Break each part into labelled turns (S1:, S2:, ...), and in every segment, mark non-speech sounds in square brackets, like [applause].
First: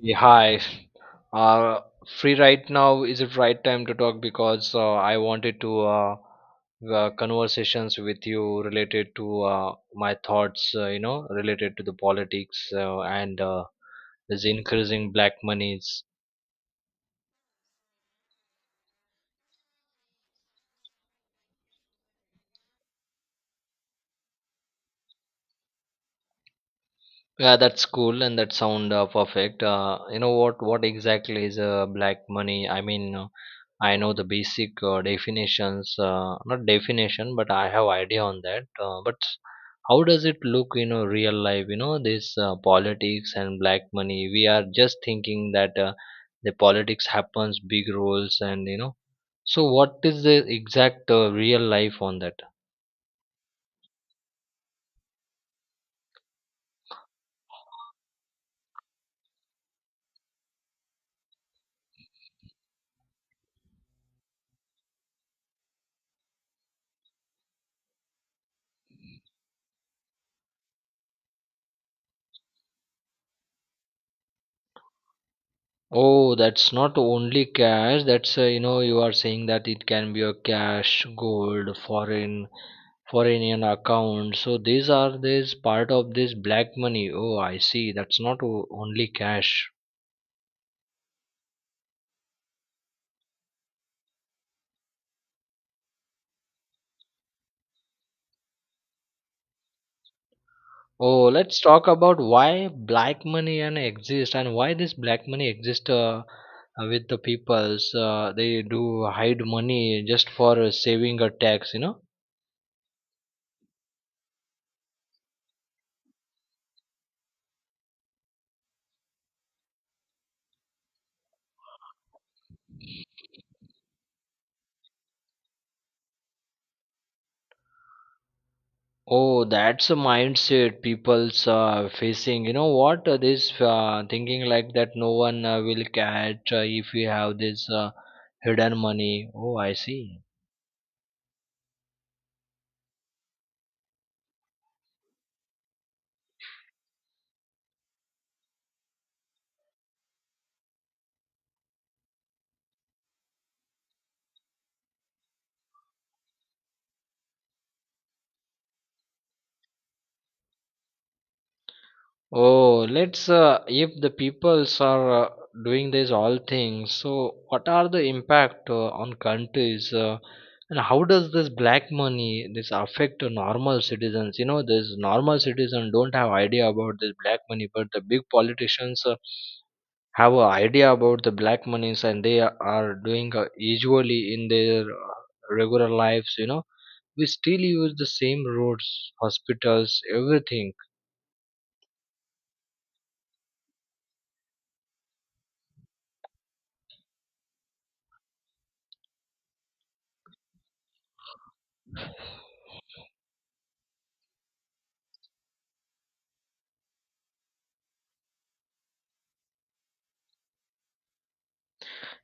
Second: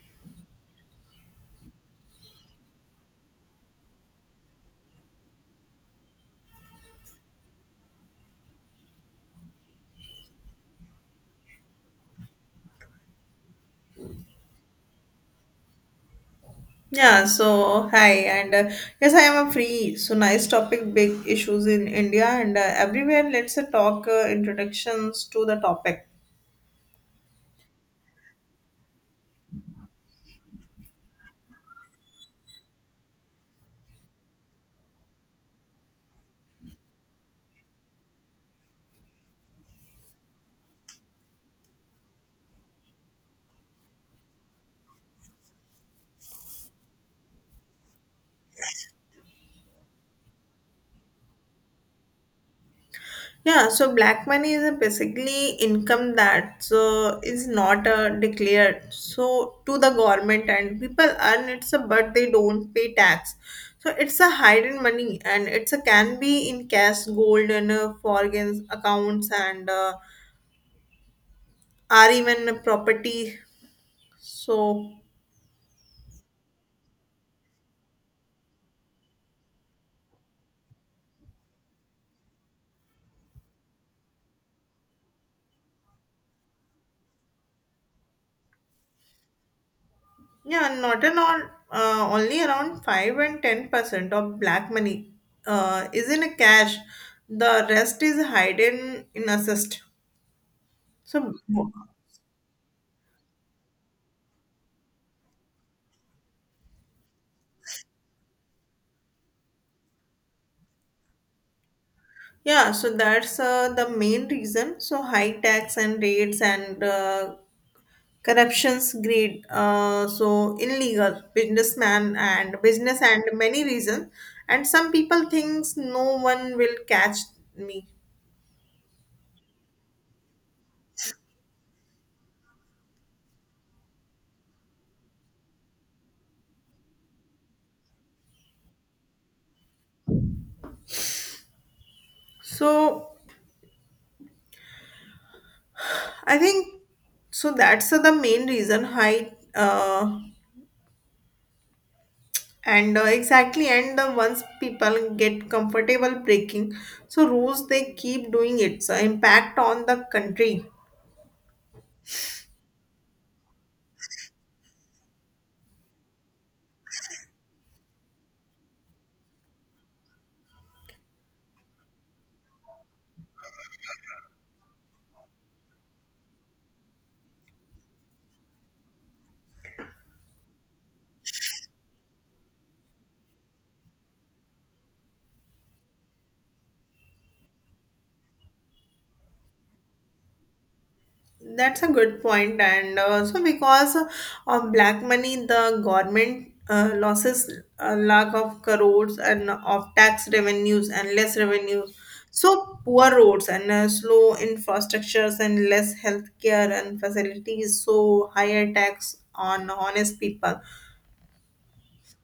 S1: Yeah, hi. Uh, free right now? Is it right time to talk? Because I wanted to conversations with you related to my thoughts. You know, related to the politics and this increasing black monies.
S2: Yeah, so hi, and yes, I am a free. So nice topic, big issues in India and everywhere. Let's talk introductions to the topic.
S1: Yeah, that's cool and that sound perfect. You know what? What exactly is black money? I mean. I know the basic definitions, not definition, but I have idea on that. But how does it look in a real life? You know, this politics and black money. We are just thinking that the politics happens, big roles, and you know. So what is the exact real life on that?
S2: Yeah, so black money is basically income that so is not declared so to the government and people earn it, but they don't pay tax. So it's a hidden money and it's a can be in cash, gold, and foreign accounts and are even property. So.
S1: Oh, that's not only cash. That's you know you are saying that it can be a cash, gold, foreign account, so these are this part of this black money. Oh, I see, that's not only cash.
S2: Yeah, not at all. Only around 5 and 10% of black money is in cash. The rest is hidden in assist.
S1: Oh,
S2: So,
S1: let's talk about why black money and exist, and why this black money exist. With the peoples, they do hide money just for saving a tax, you know.
S2: yeah, so that's the main reason. So, high tax and rates and corruptions greed. So, illegal businessman and business and many reasons. And some people thinks no one will catch me.
S1: Oh, that's a mindset people's facing. You know what? This thinking like that, no one will catch if we have this hidden money. Oh, I see.
S2: So, I think so. That's the main reason height and exactly and the once people get comfortable breaking so rules they keep doing it. So impact on the country.
S1: Oh, let's if the peoples are doing this all things, so what are the impact on countries, and how does this black money this affect the normal citizens? You know, this normal citizen don't have idea about this black money, but the big politicians have an idea about the black monies, and they are doing usually in their regular lives. You know, we still use the same roads, hospitals, everything.
S2: That's a good point, and also because of black money, the government losses a lakh of crores and of tax revenues and less revenues. So poor roads and slow infrastructures and less healthcare and facilities. So higher tax on honest people.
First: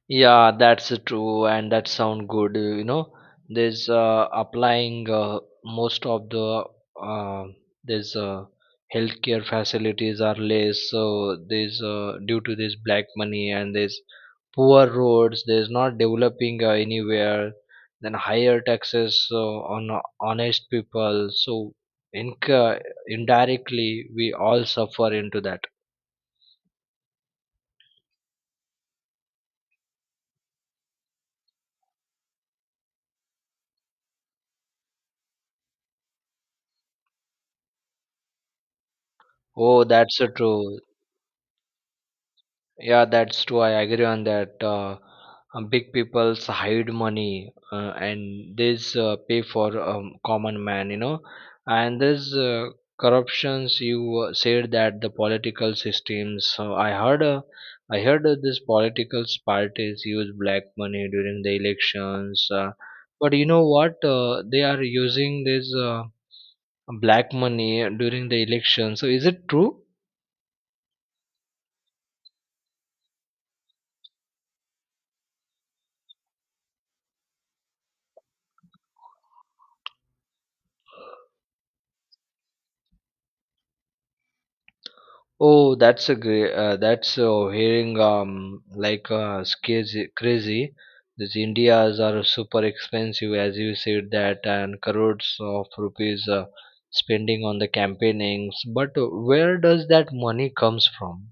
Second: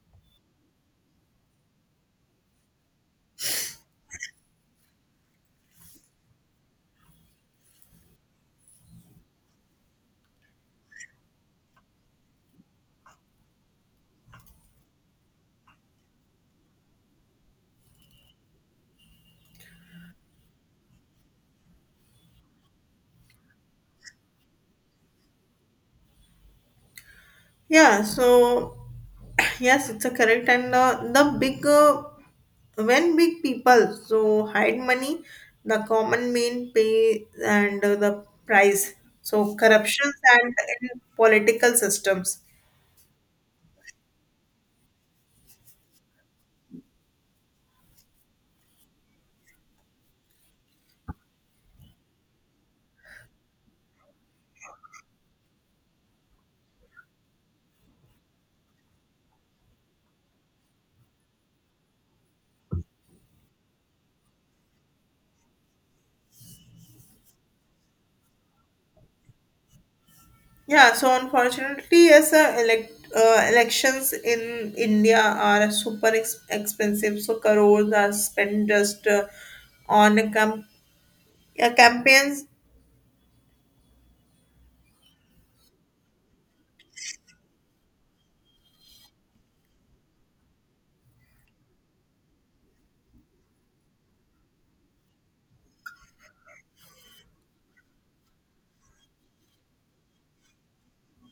S1: Yeah, that's true, and that sound good. You know, there's applying most of the uh, there's healthcare facilities are less, so there's due to this black money, and there's poor roads. There's not developing anywhere. Then higher taxes on honest people. So in indirectly we all suffer into that.
S2: Yeah, so [clears throat] yes, it's a correct and the big when big people so hide money, the common main pay and the price. So
S1: Oh,
S2: corruptions
S1: that's
S2: and
S1: true.
S2: in political systems.
S1: Yeah, that's true. I agree on that. Big peoples hide money and this pay for common man, you know. And this corruptions, you said that the political systems. So I heard, I heard this political parties use black money during the elections. But you know what? They are using this black money during the election. So is it true?
S2: Yeah, so unfortunately, yes, elections in India are super expensive. So crores are spent just on a campaigns.
S1: Oh, that's a great. That's hearing like it's crazy. Crazy. These Indias are super expensive, as you said that, and crores of rupees spending on the campaignings. But where does that money comes from?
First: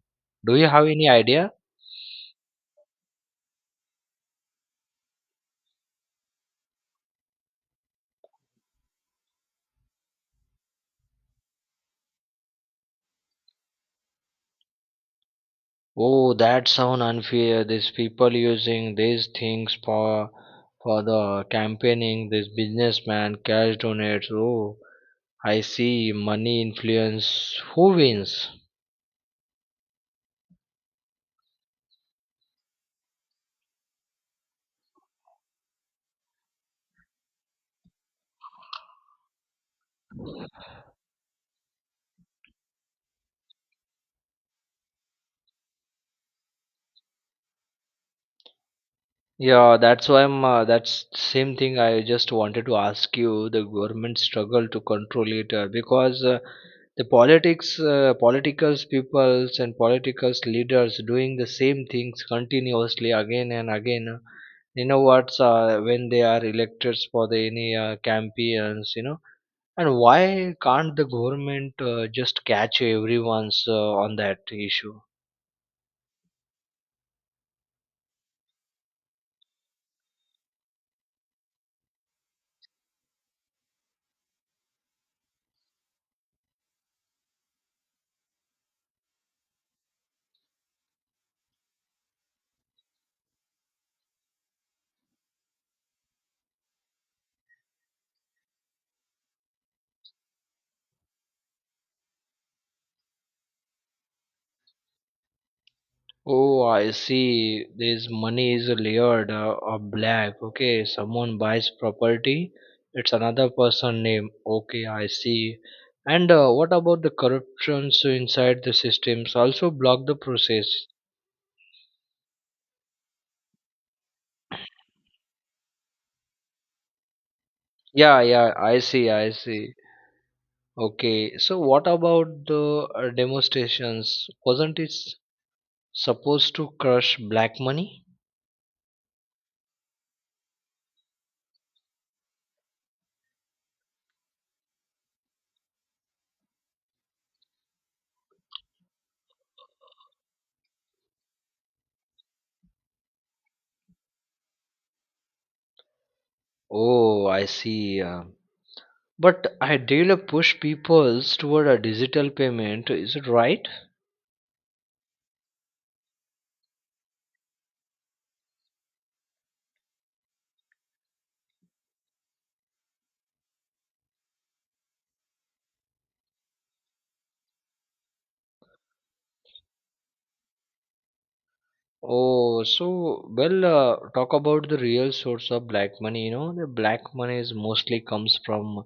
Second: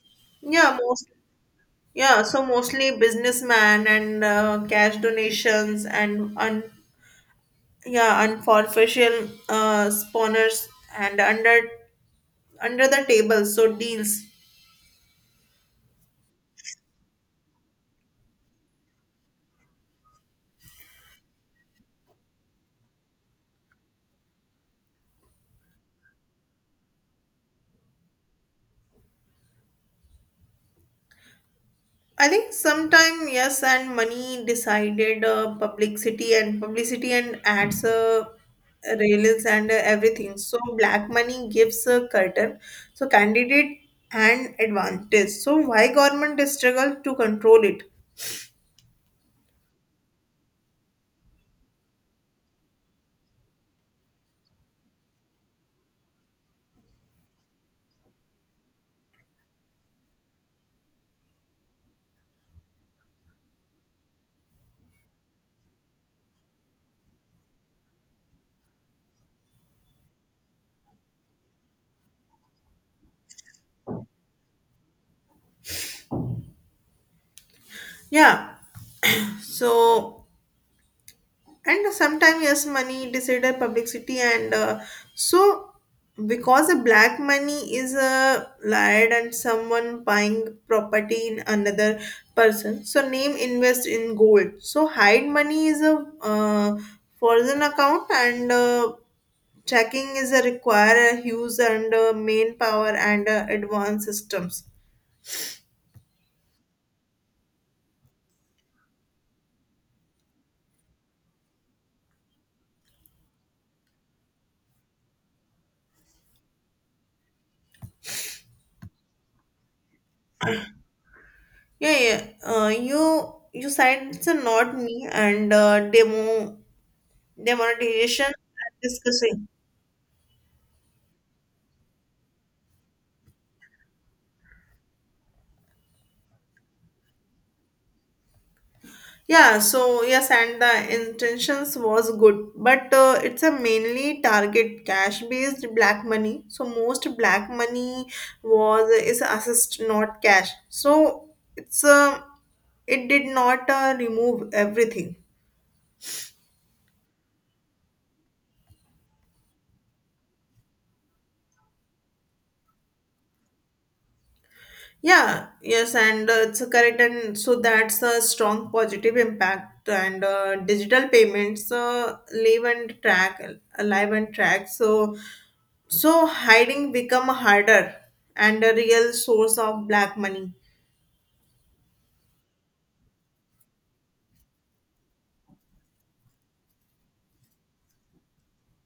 S1: Do you
S2: Yeah,
S1: have
S2: most.
S1: any idea?
S2: Yeah, so mostly businessman and cash donations and yeah, unofficial spawners and under the table, so deals.
S1: Oh, that sound unfair. These people using these things for the campaigning. This businessman cash donates. Oh, I see, money influence. Who wins?
S2: I think sometime yes, and money decided publicity and publicity and ads, rails and everything. So black money gives a curtain, so candidate and advantage. So why government struggle to control it?
S1: Yeah, that's why I'm. That's same thing. I just wanted to ask you. The government struggle to control it because the politics, politicals, peoples, and politicals leaders doing the same things continuously again and again. You know what's when they are elected for the any campaigns. You know, and why can't the government just catch everyone's on that issue?
S2: Yeah, [clears throat] so. And sometimes yes money decided publicity and so because the black money is lied and someone buying property in another person so name invest in gold so hide money is a foreign account and checking is a require a huge and main power and advanced systems.
S1: Oh, I see. This money is layered or black. Okay, someone buys property, it's another person name. Okay, I see. And what about the corruptions inside the systems? Also block the process.
S2: Yeah, you said it's a not me and
S1: Yeah,
S2: demonetization
S1: yeah,
S2: and
S1: I see, I
S2: discussing.
S1: see. Okay, so what about the demonstrations? Wasn't it supposed to crush black money?
S2: Yeah so yes and the intentions was good but it's a mainly target cash based black money so most black money was is assist not cash so it's it did not remove everything.
S1: Oh, I see. But Ideal push people toward a digital payment, is it right?
S2: Yeah, yes, and it's correct, and so that's a strong positive impact. And digital payments alive and track. So, hiding become harder and a real source of black money.
S1: Oh, so well, talk about the real source of black money. You know, the black money is mostly comes from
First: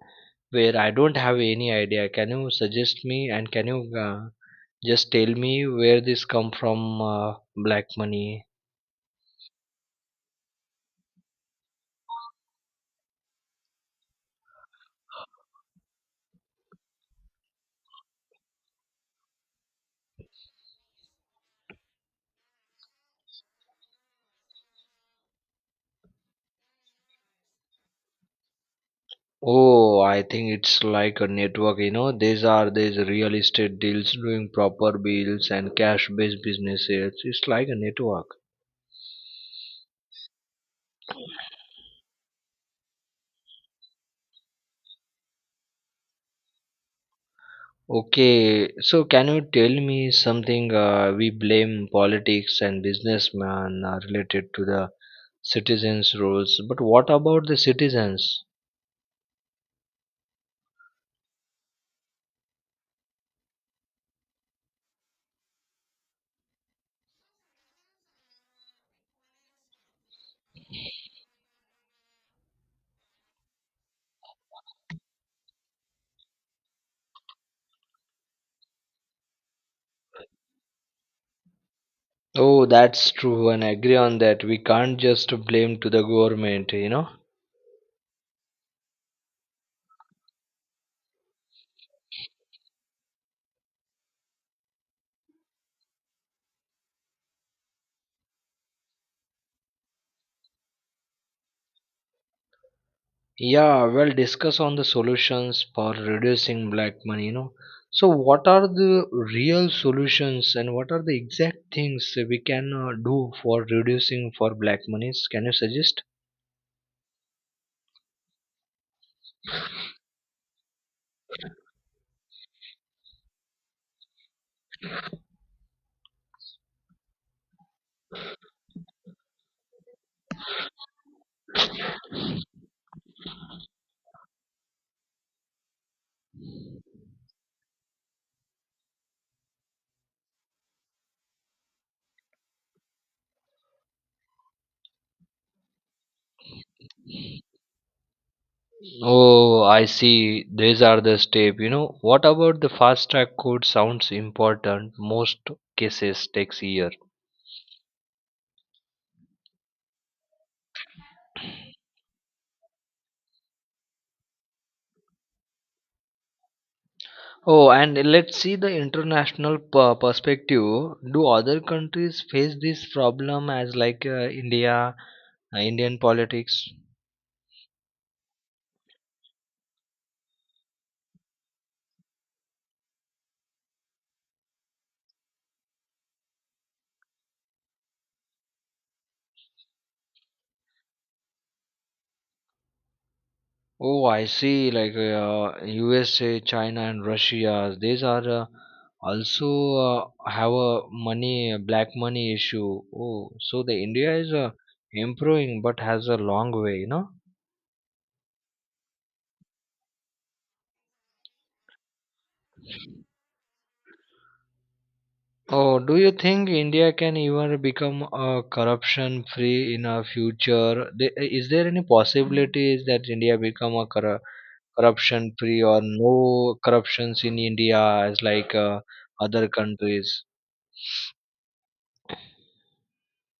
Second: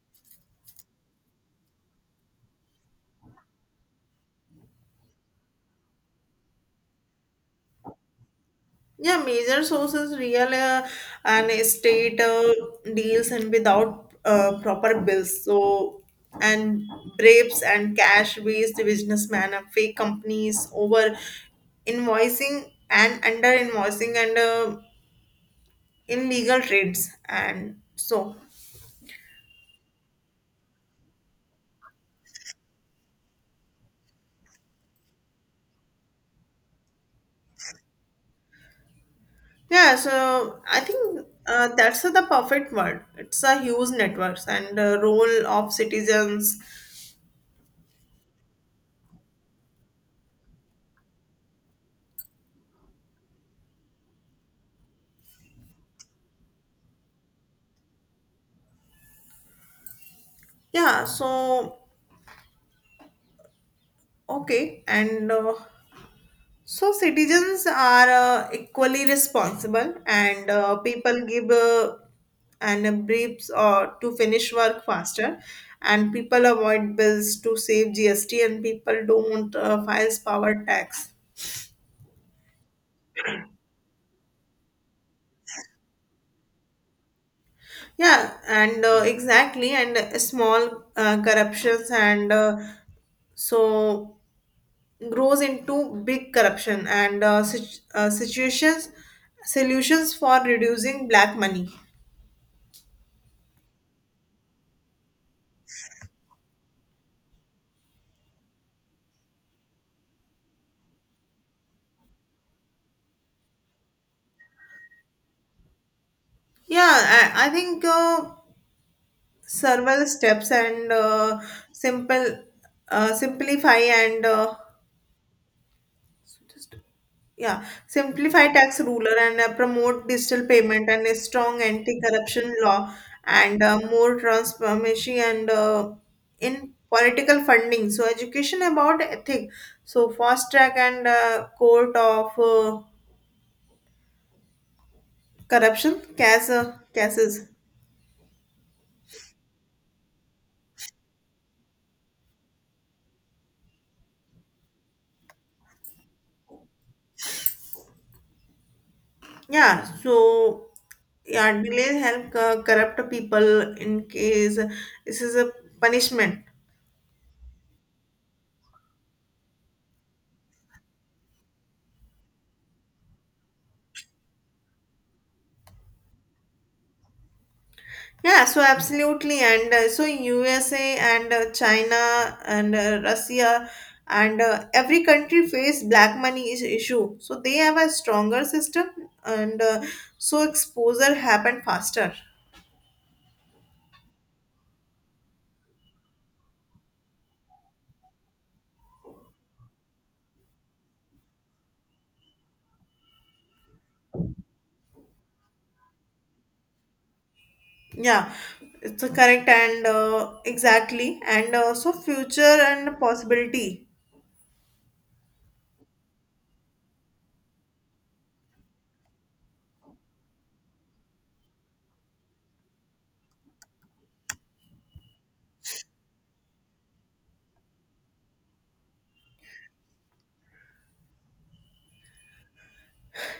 S1: where, I don't have any idea. Can you suggest me, and can you just tell me where this come from? Black money.
S2: Yeah, major sources, real and estate deals, and without proper bills. So, and bribes and cash-based businessmen, and fake companies, over invoicing and under invoicing, and illegal trades, and so
S1: Oh, I think it's like a network. You know, these are these real estate deals doing proper bills and cash-based businesses. It's like a network.
S2: yeah. So I think that's the perfect word. It's a huge networks and role of citizens.
S1: Okay, so can you tell me something? We blame politics and businessmen related to the citizens' roles, but what about the citizens?
S2: Yeah. So okay, and. So citizens are equally responsible, and people give and briefs or to finish work faster, and people avoid bills to save GST, and people don't file power tax.
S1: Oh, that's true, and I agree on that. We can't just blame to the government, you know.
S2: Yeah, and exactly, and small corruptions and so grows into big corruption and situations solutions for reducing black money.
S1: Yeah, well, discuss on the solutions for reducing black money, you know. So, what are the real solutions, and what are the exact things we can do for reducing for black monies? Can you suggest?
S2: Yeah, I think several steps and simple simplify and just yeah simplify tax ruler and promote digital payment and a strong anti-corruption law and more transparency and in political funding. So education about ethic. So fast track and court of corruption cases.
S1: Oh, I see. These are the step. You know, what about the fast track code sounds important. Most cases takes year.
S2: Yeah, so yeah, delays help corrupt people in case this is a punishment.
S1: Oh, and let's see the international perspective. Do other countries face this problem as like India, Indian politics?
S2: Yeah, so absolutely, and so USA and China and Russia and every country face black money is issue. So they have a stronger system, and so exposure happen faster.
S1: Oh, I see. Like USA, China, and Russia, these are also have a money a black money issue. Oh, so the India is improving, but has a long way, you know.
S2: Yeah, it's a correct and exactly, and so future and possibility.
S1: Oh, do you think India can even become corruption free in a future? Is there any possibilities that India become a corruption free or no corruptions in India as like other countries?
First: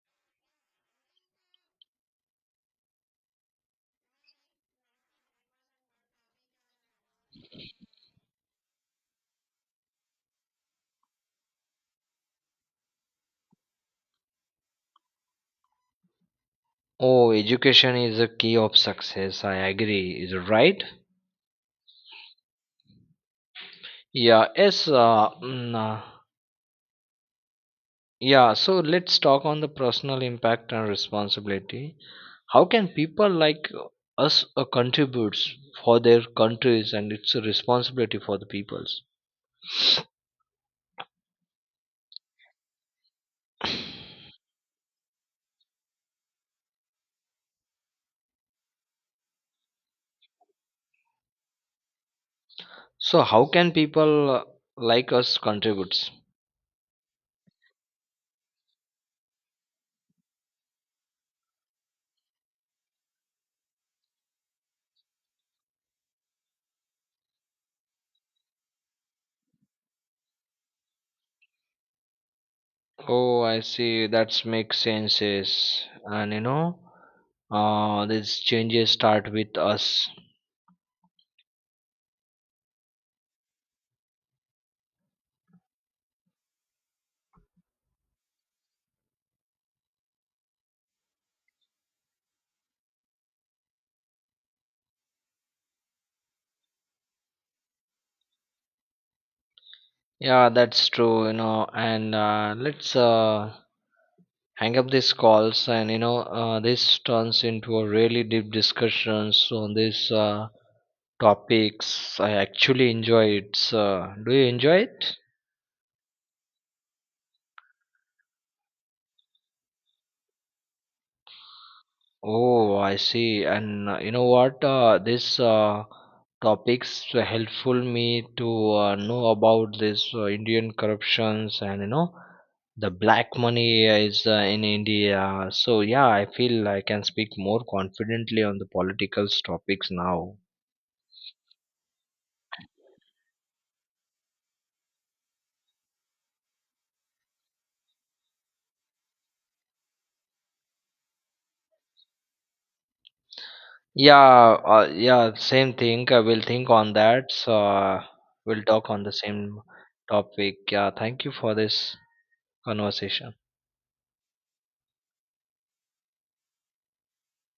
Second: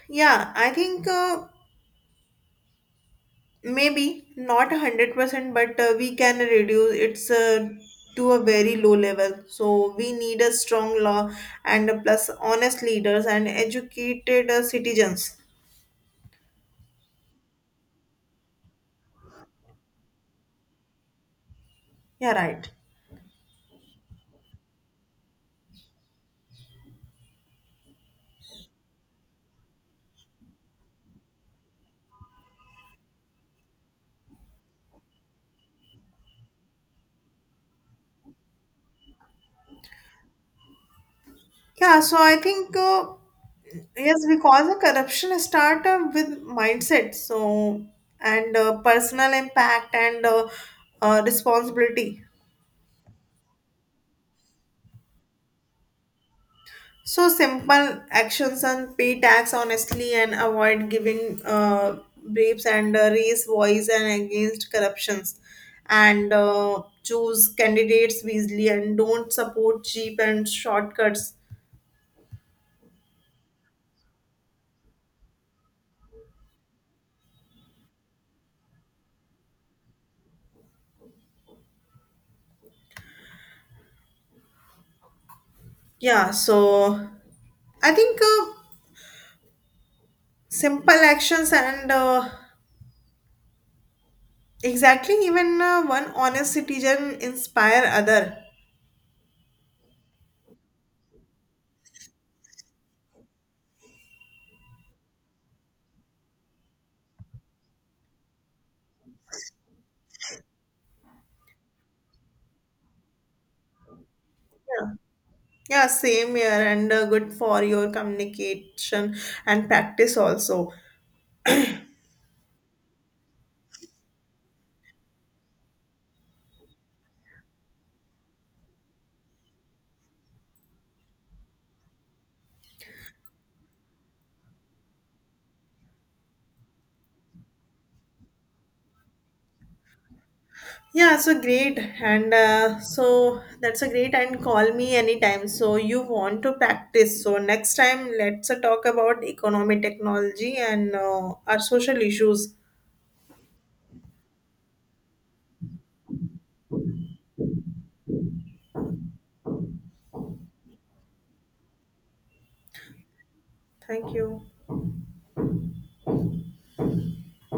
S2: Yeah, I think. Maybe not 100%, but we can reduce it's to a very low level. So we need a strong law and a plus honest leaders and educated citizens.
S1: Oh, education is a key of success. I agree. Is it right?
S2: Yeah, right.
S1: Yeah. Yes. Yeah. So let's talk on the personal impact and responsibility. How can people like us contributes for their countries, and it's a responsibility for the peoples.
S2: Yeah, so I think yes, because the corruption start with mindset. So and personal impact and responsibility.
S1: So how can people like us contributes?
S2: So simple actions and pay tax honestly and avoid giving briefs and raise voice and against corruptions and choose candidates wisely and don't support cheap and shortcuts.
S1: Oh, I see. That makes sense. Yes. And you know, these changes start with us.
S2: Yeah, so I think simple actions and exactly even one honest citizen inspire other.
S1: Yeah, that's true, you know, and let's hang up these calls, and you know this turns into a really deep discussions on these topics. I actually enjoy it. So, do you enjoy it?
S2: Yeah, same here and good for your communication and practice also.
S1: Oh, I see. And you know what? This topics helpful me to know about this Indian corruptions, and you know the black money is in India. So yeah, I feel I can speak more confidently on the political topics now.
S2: Yeah, so great. And so that's a great and call me anytime. So you want to practice. So next time, let's talk about economy, technology, and our social issues.
S1: Yeah, yeah, same thing. I will think on that. So we'll talk on the same topic. Yeah, thank you for this conversation.
S2: Thank you.